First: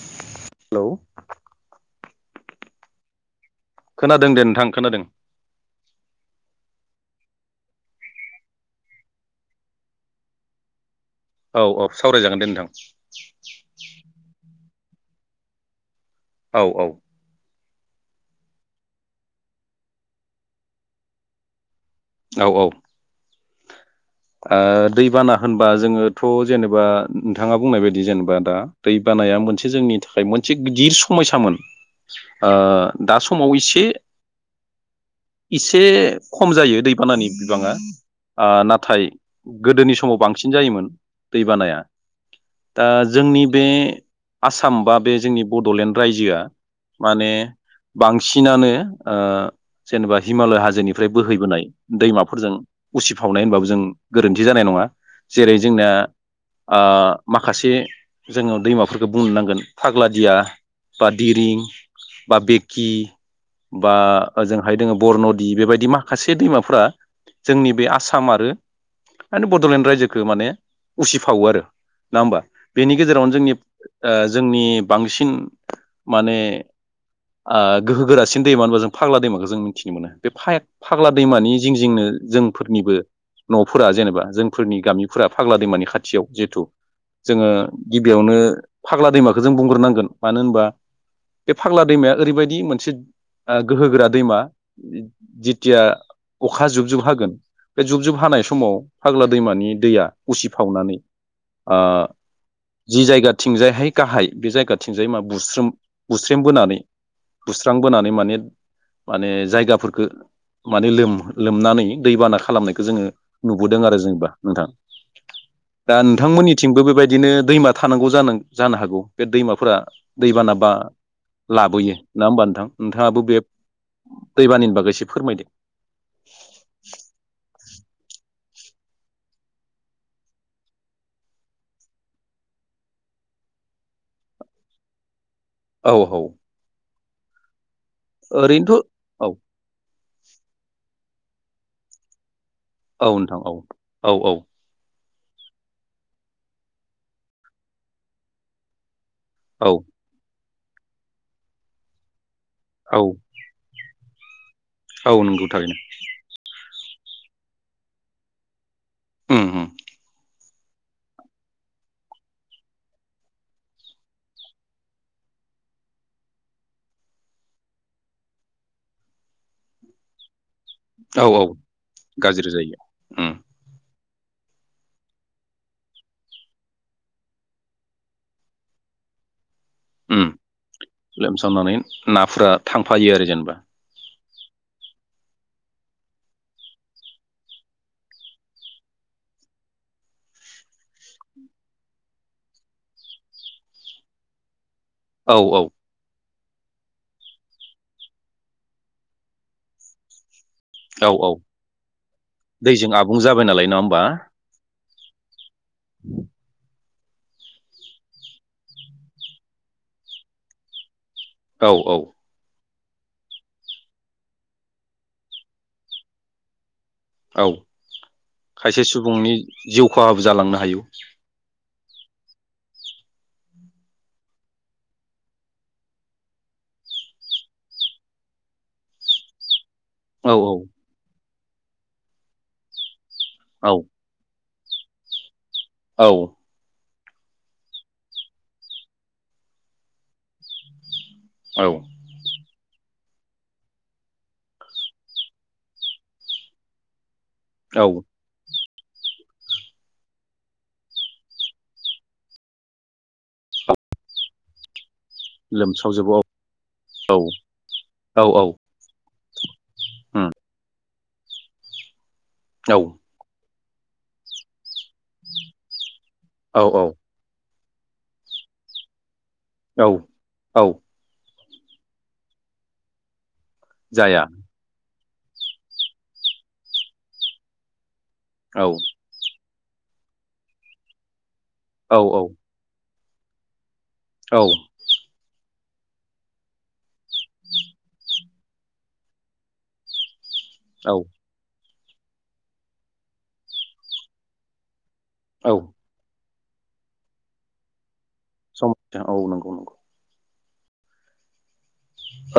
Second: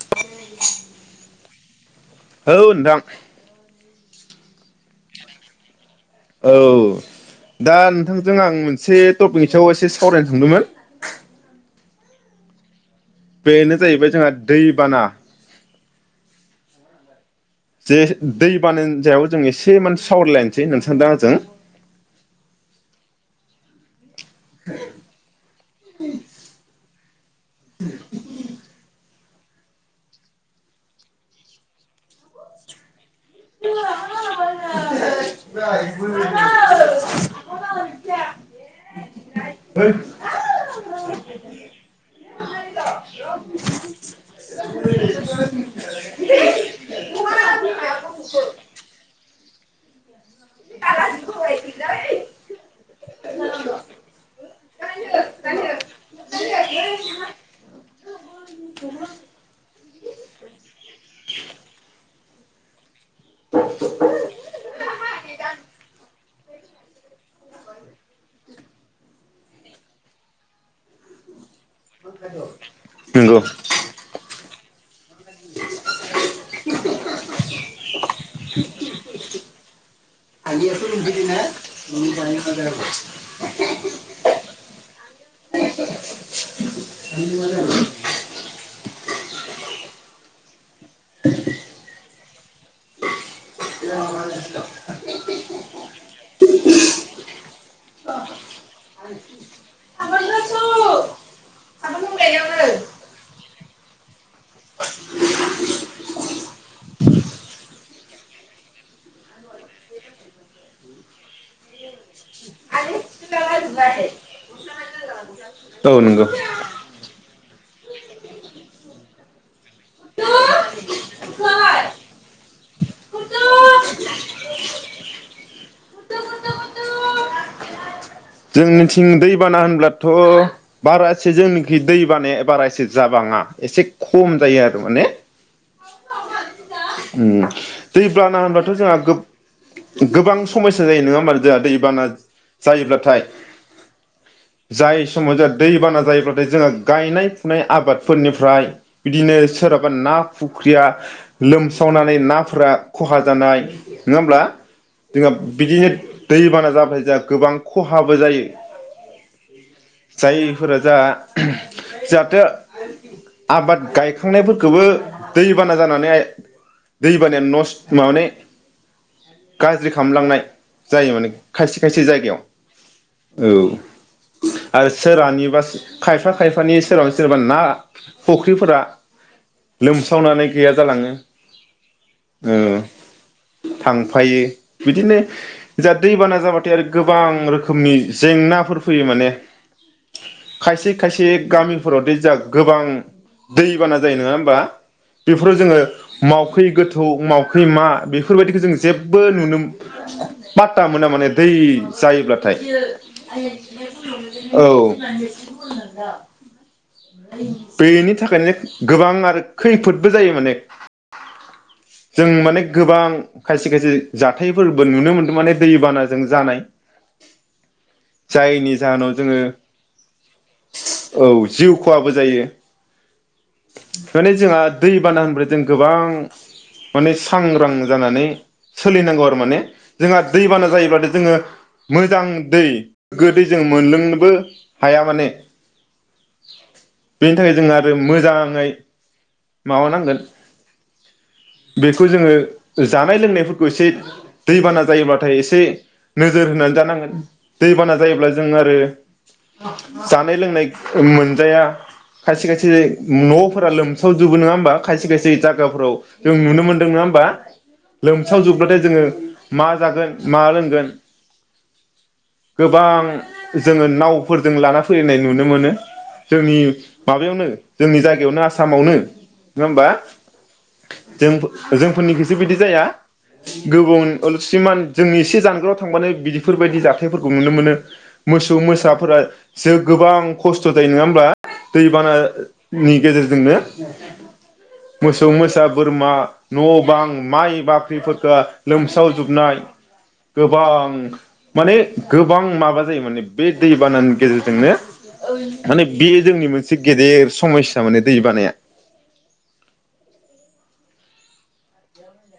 Hello औ नोथां। खोनादों दे नोंथां खोनादों। औ दा नोंथांजों आं मोनसे टपिकनि सायाव एसे सावरायनो सानदोंमोन। औ औ सावरायजागोन दे नोंथां। बेनो जाहैबाय जोंहा दै बाना औ औ जे दै बानानि सायाव जों एसे माने सावरायलायनोसै नोंसा दा आंजों औ औ ओ दैबाना होनबा जोङोथ' जेनेबा नोंथाङा बुंनाय बायदि जेनेबा दा दै बानाया मोनसे जोंनि थाखाय मोनसे गिदिर समायसामोन आ दा समाव एसे एसे खम जायो दैबानानि बिबाङा आ नाथाय गोदोनि समाव बांसिन जायोमोन। दैबानाया दा जोंनि बे आसाम बा बे जोंनि बड'लेण्ड रायजोआ माने बांसिनानो ओ जेनेबा हिमालय हाजोनिफ्राय बोहैबोनाय दैमाफोरजों उसिफावनाय होनबाबो जों दि जानाय नङा जेरै जोंना ओ माखासे जोङो दैमाफोरखौ बुंनो नांगोन फाग्ला दिया बा दिरिं बा बेकि बा ओजोंहाय दोङो बरनदि बेबायदि माखासे दैमाफोरा जोंनि बे आसाम आरो माने बड'लेण्ड रायजोखो माने उसिफावो आरो नङा होमबा बेनि गेजेरावनो जोंनि ओ जोंनि बांसिन माने ओ गोहो गोरासिन दैमा होनबा जों फाग्ला दैमाखौ जों मिथिनो मोनो। बे फाय फाग्ला दैमानि जिं जिंनो जोंफोरनिबो अ' फोरा जेनेबा जोंफोरनि गामिफोरा फाग्ला दैमानि खाथियाव जिहेथु जोङो गिबियावनो फाग्ला दैमाखौ जों बुंग्रोनांगोन मानो होनबा बे फाग्ला दैमाया ओरैबायदि मोनसे ओ गोहो गोरा दैमा जिथिया अखा जुबजुब हागोन बे जुब जुब हानाय समाव फाग्ला दैमानि दैया उसि फावनानै ओ जि जायगाथिं जायहाय गाहाय बे जायगाथिंजाय मा बुस्रोम बुस्रेमबोनानै बुस्रांबोनानै माने माने जायगाफोरखो माने लोम लोमनानै दैबाना खालामनायखौ जोङो नुबोदों आरो जेनबा नोंथां। नंगौ दा औ नंगौ नोंथांमोननिथिंबो बेबायदिनो दैमा थानांगौ जानां जानो हागौ बे दैमाफोरा दैबाना बा लाबोयो नङा होमबा नोंथां। नोंथाङाबो बे दैबानानि बागै एसे फोरमायदो? जोंनिथिं दैबाना होनब्लाथ' बारा एसे जोंनिखि दैबानाया बारा एसे जाबाङा एसे खम जायो आरो माने। औ औ उम दै ब्लाना होनब्लाथ' ओरैनोथ' जोंहा औ गोबां समस्या जायो नोङा होमबा आरो जोंहा दैबाना औ जायोब्लाथाय नोंथां औ औ औ जाय समाव जोंहा दै बाना जायोब्लाथाय जोंहा गायनाय फुनाय आबादफोरनिफ्राय बिदिनो औ सोरहबा ना फुख्रिया लोम सावनानै ना फोरा औ खहा जानाय। नोङा होमब्ला? औ जोंहा नंगौ थारैनो बिदिनो दैबाना जा फ्राय जोंहा गोबां खहाबो जायो। उम उम जायफोरा जा जाहाथे आबाद गायखांनायफोरखौबो दैबाना जानानैहाय दैबानाया नस माने गाज्रि खामलांनाय। जायो औ माने औ खायसे खायसे जायगायाव गाज्रि जायो उम औ आरो सोरानिबा खायफा खायफानि सोरनि सोरबा ना फुख्रिफोरा लोमसावनानै गैया जालाङो। खालामनानै नाफोरा थांफायो आरो जेनेबा फायो बिदिनो जा दैबाना जाबाथाय आरो गोबां रोखोमनि जेंनाफोर फैयो माने खायसे खायसे गामिफोराव [unintelligible] गोबां दैबाना जायो नङा होमबा? औ बेफोराव औ जोङो मावखै गोथौ मावखै मा बेफोरबायदिखो जों जेबबो नुनो पात्ता मोना औ माने औ दै जायोब्लाथाय दैजों आबुं जाबाय नालाय नङा होमबा औ [inaudible] [unintelligible] बेनि थाखायनो गोबां आरो खैफोदबो जायो माने। औ औ जों माने गोबां खायसे खायसे जाथायफोरबो नुनो मोन्दों माने दैबानाजों जानाय। औ जायनि खायसे जाहोनाव सुबुंनि जोङो जिउ खहाबो जालांनो हायो। औ जिउ खहाबो जायो माने जोंहा दैबाना [unintelligible] जों गोबां माने सांग्रां जानानै सोलिनांगौ आरो माने जोंहा औ दैबाना जायोबाथाय जोङो मोजां दै गोदै जों मोनलोंनोबो हाया माने औ बेनि थाखाय जों आरो मोजाङै माबानांगोन औ बेखौ जोङो जानाय लोंनायफोरखौ एसे दैबाना जायोब्लााथाय एसे नोजोर होनानै जानांगोन। औ दैबाना जायोब्ला जों आरो जानाय लोंनाय मोनजाया खायसे खायसे न'फोरा लोमसावजोबो नङा होमबा खायसे खायसे ग जायगाफोराव लोमसावजोबो औ जों नुनो मोन्दों नङा होमबा औ लोमसाव औ जोबब्लाथाय जोङो। मा जागोन मा लोंगोन गोबां जोङो नावफोरजों लाना फैनाय नुनो मोनो। जोंनि औ माबायावनो जोंनि जायगायावनो आसामावनो औ नङामबा औ जों जोंफोरनिखौसो बिदि जाया जाया गोबाव सिमान जोंनि एसे जानगाराव थांबानो बिदिफोरबायदि जाथायफोरखौ नुनो मोनो। मोसौ औ मोसाफोरा जों गोबां खस्थ' जायो नङा होमब्ला औ औ दैबानानि गेजेरजोंनो औ मोसौ मोसा बोरमा न' बां माइ बाख्रिफोरखौ लोमसावजोबनाय गोबां औ माने गोबां माबा जायो माने बे दै बानानि गेजेरजोंनो औ माने बि जोंनि मोनसे गेदेर समायसा माने दै बानाया समायसाऔ नंगौ नंगौ।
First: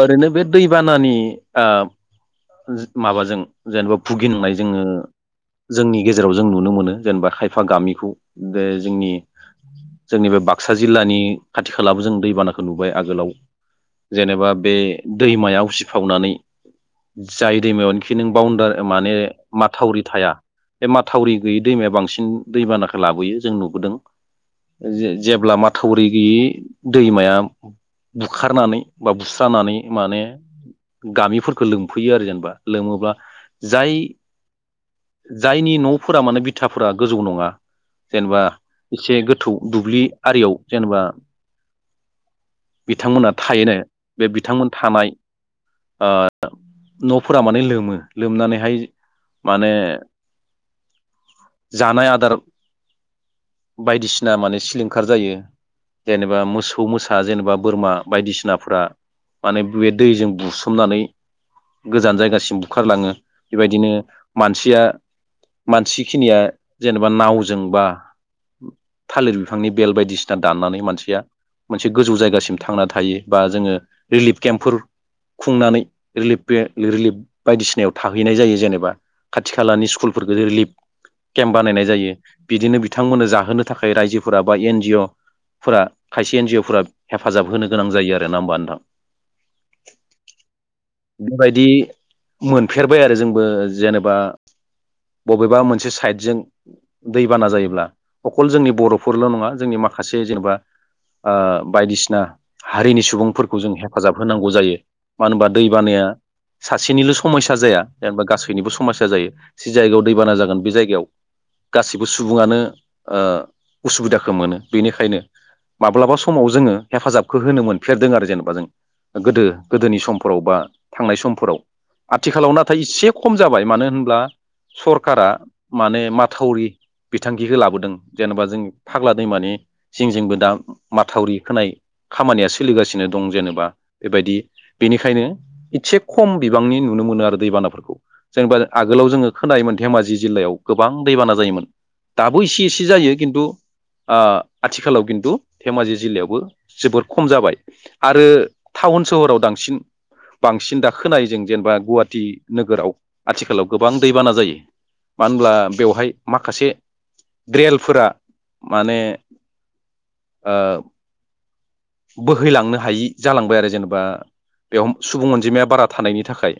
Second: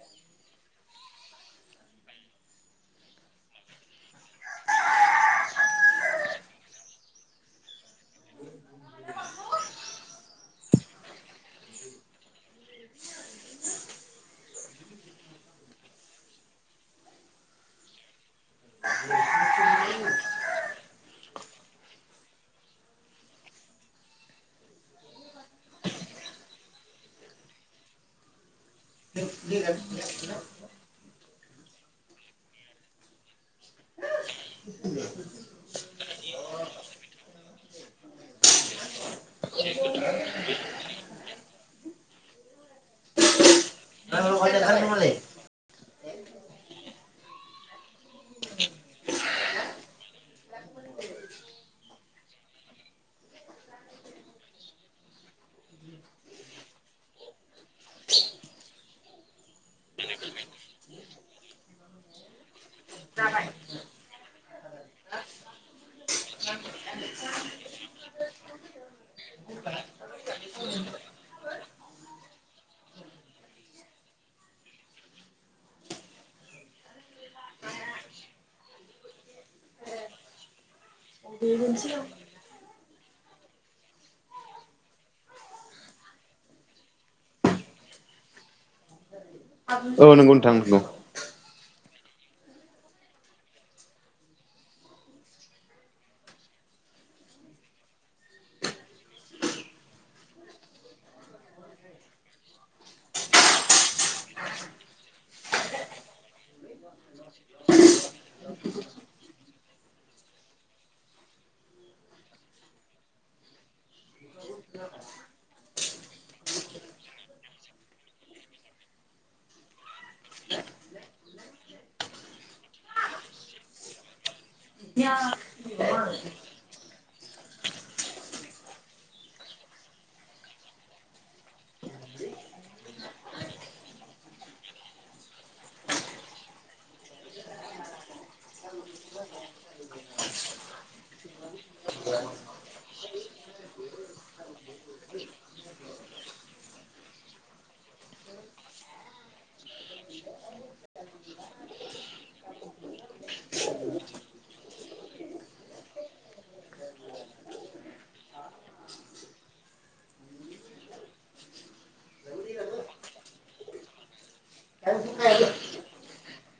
ओरैनो बे दैबानानि आ माबाजों जेनेबा भुगिननाय जोङो जोंनि गेजेराव जों नुनो मोनो जेनेबा खायफा गामिखौ बे जोंनि जोंनि बे बाक्सा जिल्लानि खाथि खालाबो जों दैबानाखौ नुबाय आगोलाव जेनेबा बे दैमाया उसिफावनानै जाय दैमायावनोखि नों बाउदार माने माथावरि थाया बे माथावरि गैयै दैमाया बांसिन दैबानाखौ लाबोयो जों नुबोदों जेब्ला माथावरि गैयि दैमाया बुखारनानै बा बुस्रानानै माने गामिफोरखौ लोमफैयो आरो जेनेबा लोमोब्ला जाय जायनि न'फोरा माने बिथाफोरा गोजौ नङा जेनेबा एसे गोथौ दुब्लि आरियाव जेनेबा बिथांमोना थायोनो। बे बिथांमोन थानाय ओ न'फोरा माने लोमो लोमनानैहाय माने जानाय आदार बायदिसिना माने सिलिंखार जायो जेनेबा मोसौ मोसा जेनेबा बोरमा बायदिसिना फोरा माने बे दैजों बुसोमनानै गोजान जायगासिम बुखारलाङो बेबायदिनो मानसिया मानसिखिनिया जेनेबा नावजों बा थालिर बिफांनि बेल बायदिसिना दाननानै मानसिया मोनसे गोजौ जायगासिम थांना थायो। बा जोङो रिलिफ केम्पफोर खुंनानै रिलिफ रिलिफ बायदिसिनायाव थाहैनाय जायो जेनेबा खाथि खालानि स्कुलफोरखौ रिलिफ केम्प बानायनाय जायो बिदिनो बिथांमोननो जाहोनो थाखाय रायजोफोरा बा एन जि अ फोर खायसे एन जि अ फोर हेफाजाब होनो गोनां जायो आरो दे ना होमबा नोंथां? औ नोंगौ नोंथां नोंगौ। बेबायदि मोनफेरबाय आरो जोंबो जेनेबा बबेबा मोनसे साइदजों दैबाना जायोब्ला अखल जोंनि बर'फोरल' नङा जोंनि माखासे जेनेबा ओ बायदिसिना हारिनि सुबुं सुबुंफोरखौ जों हेफाजाब होनांगौ जायो मानो होनबा दैबानाया सासेनिल' समयया जाया जेनबा गासैनिबो समयया जायो जि जायगायाव दैबाना जागोन बे जायगायाव गासैबो सुबुङानो ओ उसुबिदाखौ मोनो बेनिखायनो माब्लाबा समाव जोङो हेफाजाबखौ होनोमोन फेरदों आरो जेनेबा जों गोदो गोदोनि समफोराव बा थांनाय समफोराव आथिखालाव नाथाय एसे खम जाबाय मानो होनब्ला सरखारारा माने माथावरि बिथांखिखौ लाबोदों जेनेबा जों फाग्ला दैमानि जिं जिंबो दा माथावरि होनाय खामानियासो सोलिगासिनो दं जेनेबा बेबायदि बेनिखायनो इसे खम बिबांनि नुनो मोनो आरो दैबानाफोरखौ जेनेबा आगोलाव जोङो खोनायोमोन धेमाजि जिल्लायाव गोबां दैबाना जायोमोन दाबो इसे एसे जायो खिन्थु आथिखालाव खिन्थु धेमाजि जिल्लायावबो जोबोद खम जाबाय आरो टाउन सोहराव बांसिन बांसिन दाखोनाय जों जेनेबा गुवाहाटि नोगोराव आथिखालाव गोबां दैबाना जायो मानो होनब्ला बेवहाय माखासे द्रेलफोरा माने ओ बोहैलांनो हायि जालांबाय आरो जेनेबा बेव सुबुं अनजिमाया बारा थानायनि थाखाय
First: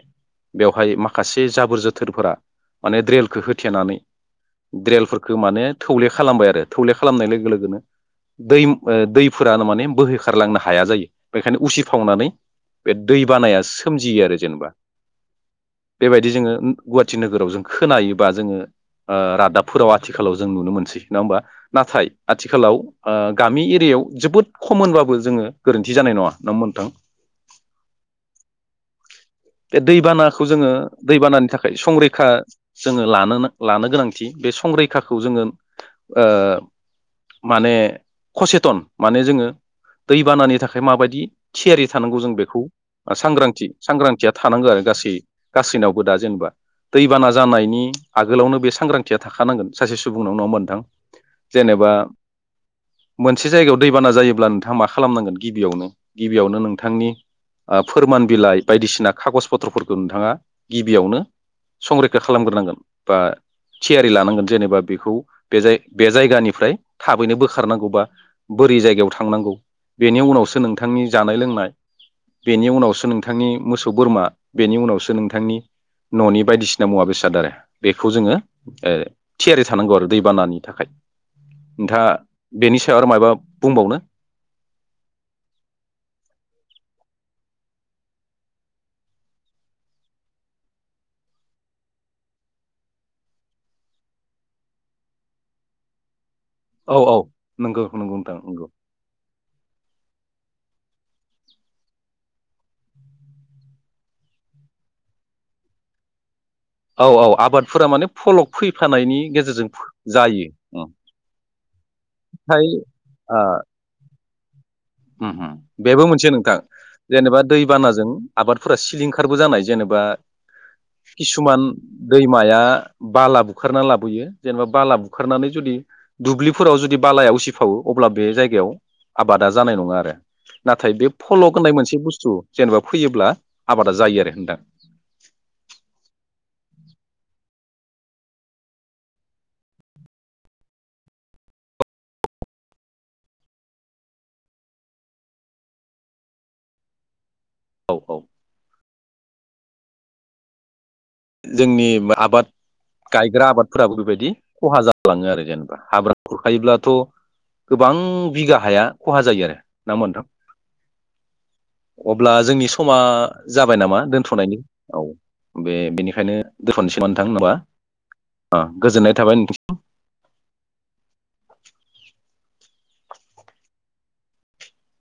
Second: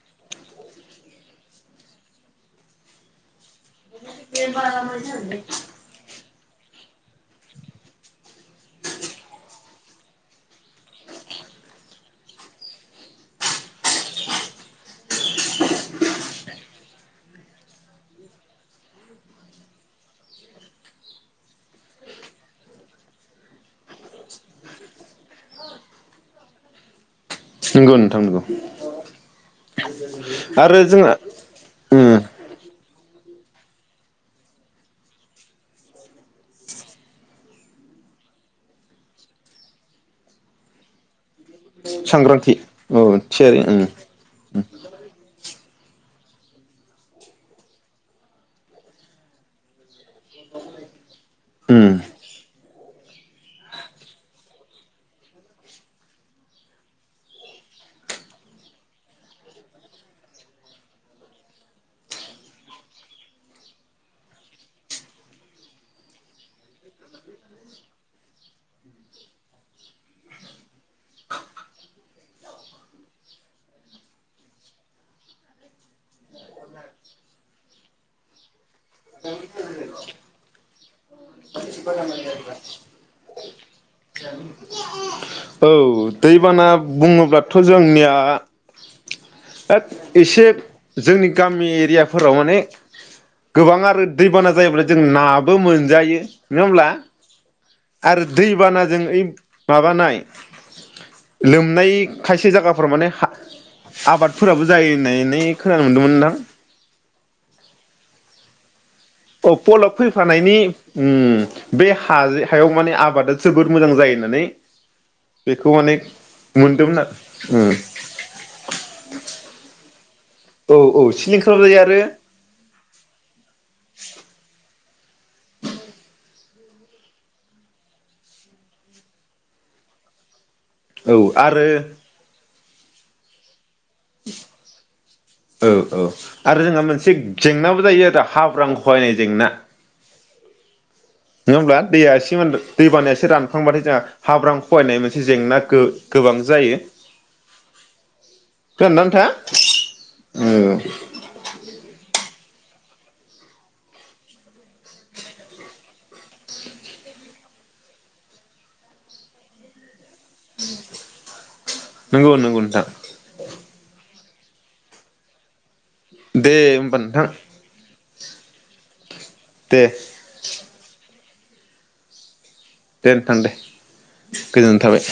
बेवहाय माखासे जाबोर जोथोरफोरा माने द्रेलखौ होथेनानै द्रेलफोरखौ माने थौले खालामबाय आरो थौले खालामनाय लोगो लोगोनो दै दैफोरानो माने बोहोखारलांनो हाया जायो बेखायनो उसिफावनानै बे दै बानाया सोमजियो आरो जेनेबा बेबायदि जोङो गुवाहाटि नोगोराव जों खोनायोबा जोङो रादाबफोराव आथिखालाव जों नुनो मोनसै नङा होमबा नाथाय आथिखालाव गामि एरियायाव जोबोद खममोनबाबो जोङो गोरोन्थि जानाय नङा नों नोंथां? नंगौ नोंथां नंगौ। बे दैबानाखौ जोङो आरो जोंहा दैबानानि थाखाय उम संरैखा जोङो लानो लानो गोनांथि बे संरैखाखौ जोङो ओ माने कसेथन माने जोङो दैबानानि थाखाय माबायदि थियारि थानांगौ जों सांग्रांथि बेखौ औ थियारि सांग्रांथि उम सांग्रांथिया बां आरो गासै गासैनावबो दा जेनेबा दैबाना जानायनि आगोलावनो बे सांग्रांथिया थाखानांगोन सासे सुबुंनाव नङा होनबा नोंथां जेनेबा उम मोनसे जायगायाव दैबाना जायोब्ला नोंथाङा मा खालामनांगोन गिबियावनो गिबियावनो नोंथांनि फोरमान बिलाइ बायदिसिना खागस फथ्र'फोरखौ नोंथाङा गिबियावनो संरैखा खालामग्रोनांगोन बा थियारि लानांगोन जेनेबा बेखौ बे जायगानिफ्राय थाबैनो बोखारनांगौ बा बोरै जायगायाव थांनांगौ बेनि उनावसो नोंथांनि जानाय लोंनाय बेनि उनावसो नोंथांनि मोसौ बोरमा बेनि उनावसो नोंथांनि न'नि बायदिसिना मुवा बेसाद आरो बेखौ जोङो ओ थियारि थानांगौ आरो दैबानानि थाखाय नोंथाङा बेनि सायाव आरो मा बुंबावनो औ दैबाना बुङोब्लाथ' जोंनिया एथ एसे जोंनि गामि एरियाफोराव माने गोबां आरो दैबाना जायोब्ला जों नाबो मोनजायो नङा होमब्ला औ औ नंगौ नंगौ आरो नोंथां नंगौ दैबानाजों ओइ माबानाय लोमनाय खायसे जायगाफोराव माने हा आबादफोराबो जायो होननानै खोनानो मोनदोंमोन नोंथां औ औ आबादफोरा माने फलक फै अ पलब फैफानायनि उम बे हाज ओमफ्राय हायाव माने आबादा ओ जोबोद मोजां जायो होननानै [inaudible] उम उम बेखौ माने बेबो मोनसे नोंथां मोनदोंमोन आरो जेनेबा उम दैबानाजों आबादफोरा सिलिंखारबो जानाय जेनेबा औ औ सिलिंखारबो किसुमान जायो दैमाया बाला बुखारना लाबोयो जेनेबा बालाब खारनानै जुदि दुब्लि फोराव जुदि बालाया उसिफावो अब्ला बे जायगायाव आबादा जा जानाय नङा आरो। नाथाय बे आरो औ फल' आरो होननाय मोनसे बुस्थु जेनेबा फैयोब्ला आबादा जायो आरो नोंथां औ औ आरो आरो जोंहा मोनसे जेंनाबो जायो आरो हाब्रां खहायनाय जेंना। नङा होमब्ला दैया एसे दै बानाया एसे रानखांबाथाय जोंहा हाब्रां खवायनाय मोनसे जेंना गो-गोबां जायो। औ औ खोनादोंना नोंथाङा? उम जोंनि आबाद गायग्रा आबादफोराबो बेबायदि ख'हा जालाङो आरो जेनेबा हाब्रा खुरखायोब्लाथ' गोबां बिगा हाया ख'हा जायो आरो नङा होमबा नोंथां? नंगौ अब्ला नंगौ जोंनि नोंथां समा जाबाय नामा दोन थनायनि औ बे ओंखायनो दे होमबा दोनथ'नोसै मोन नोंथां होमबा। अ गोजोननाय थाबाय नोंथां। दे दे नोंथां दे गोजोननाय थाबाय।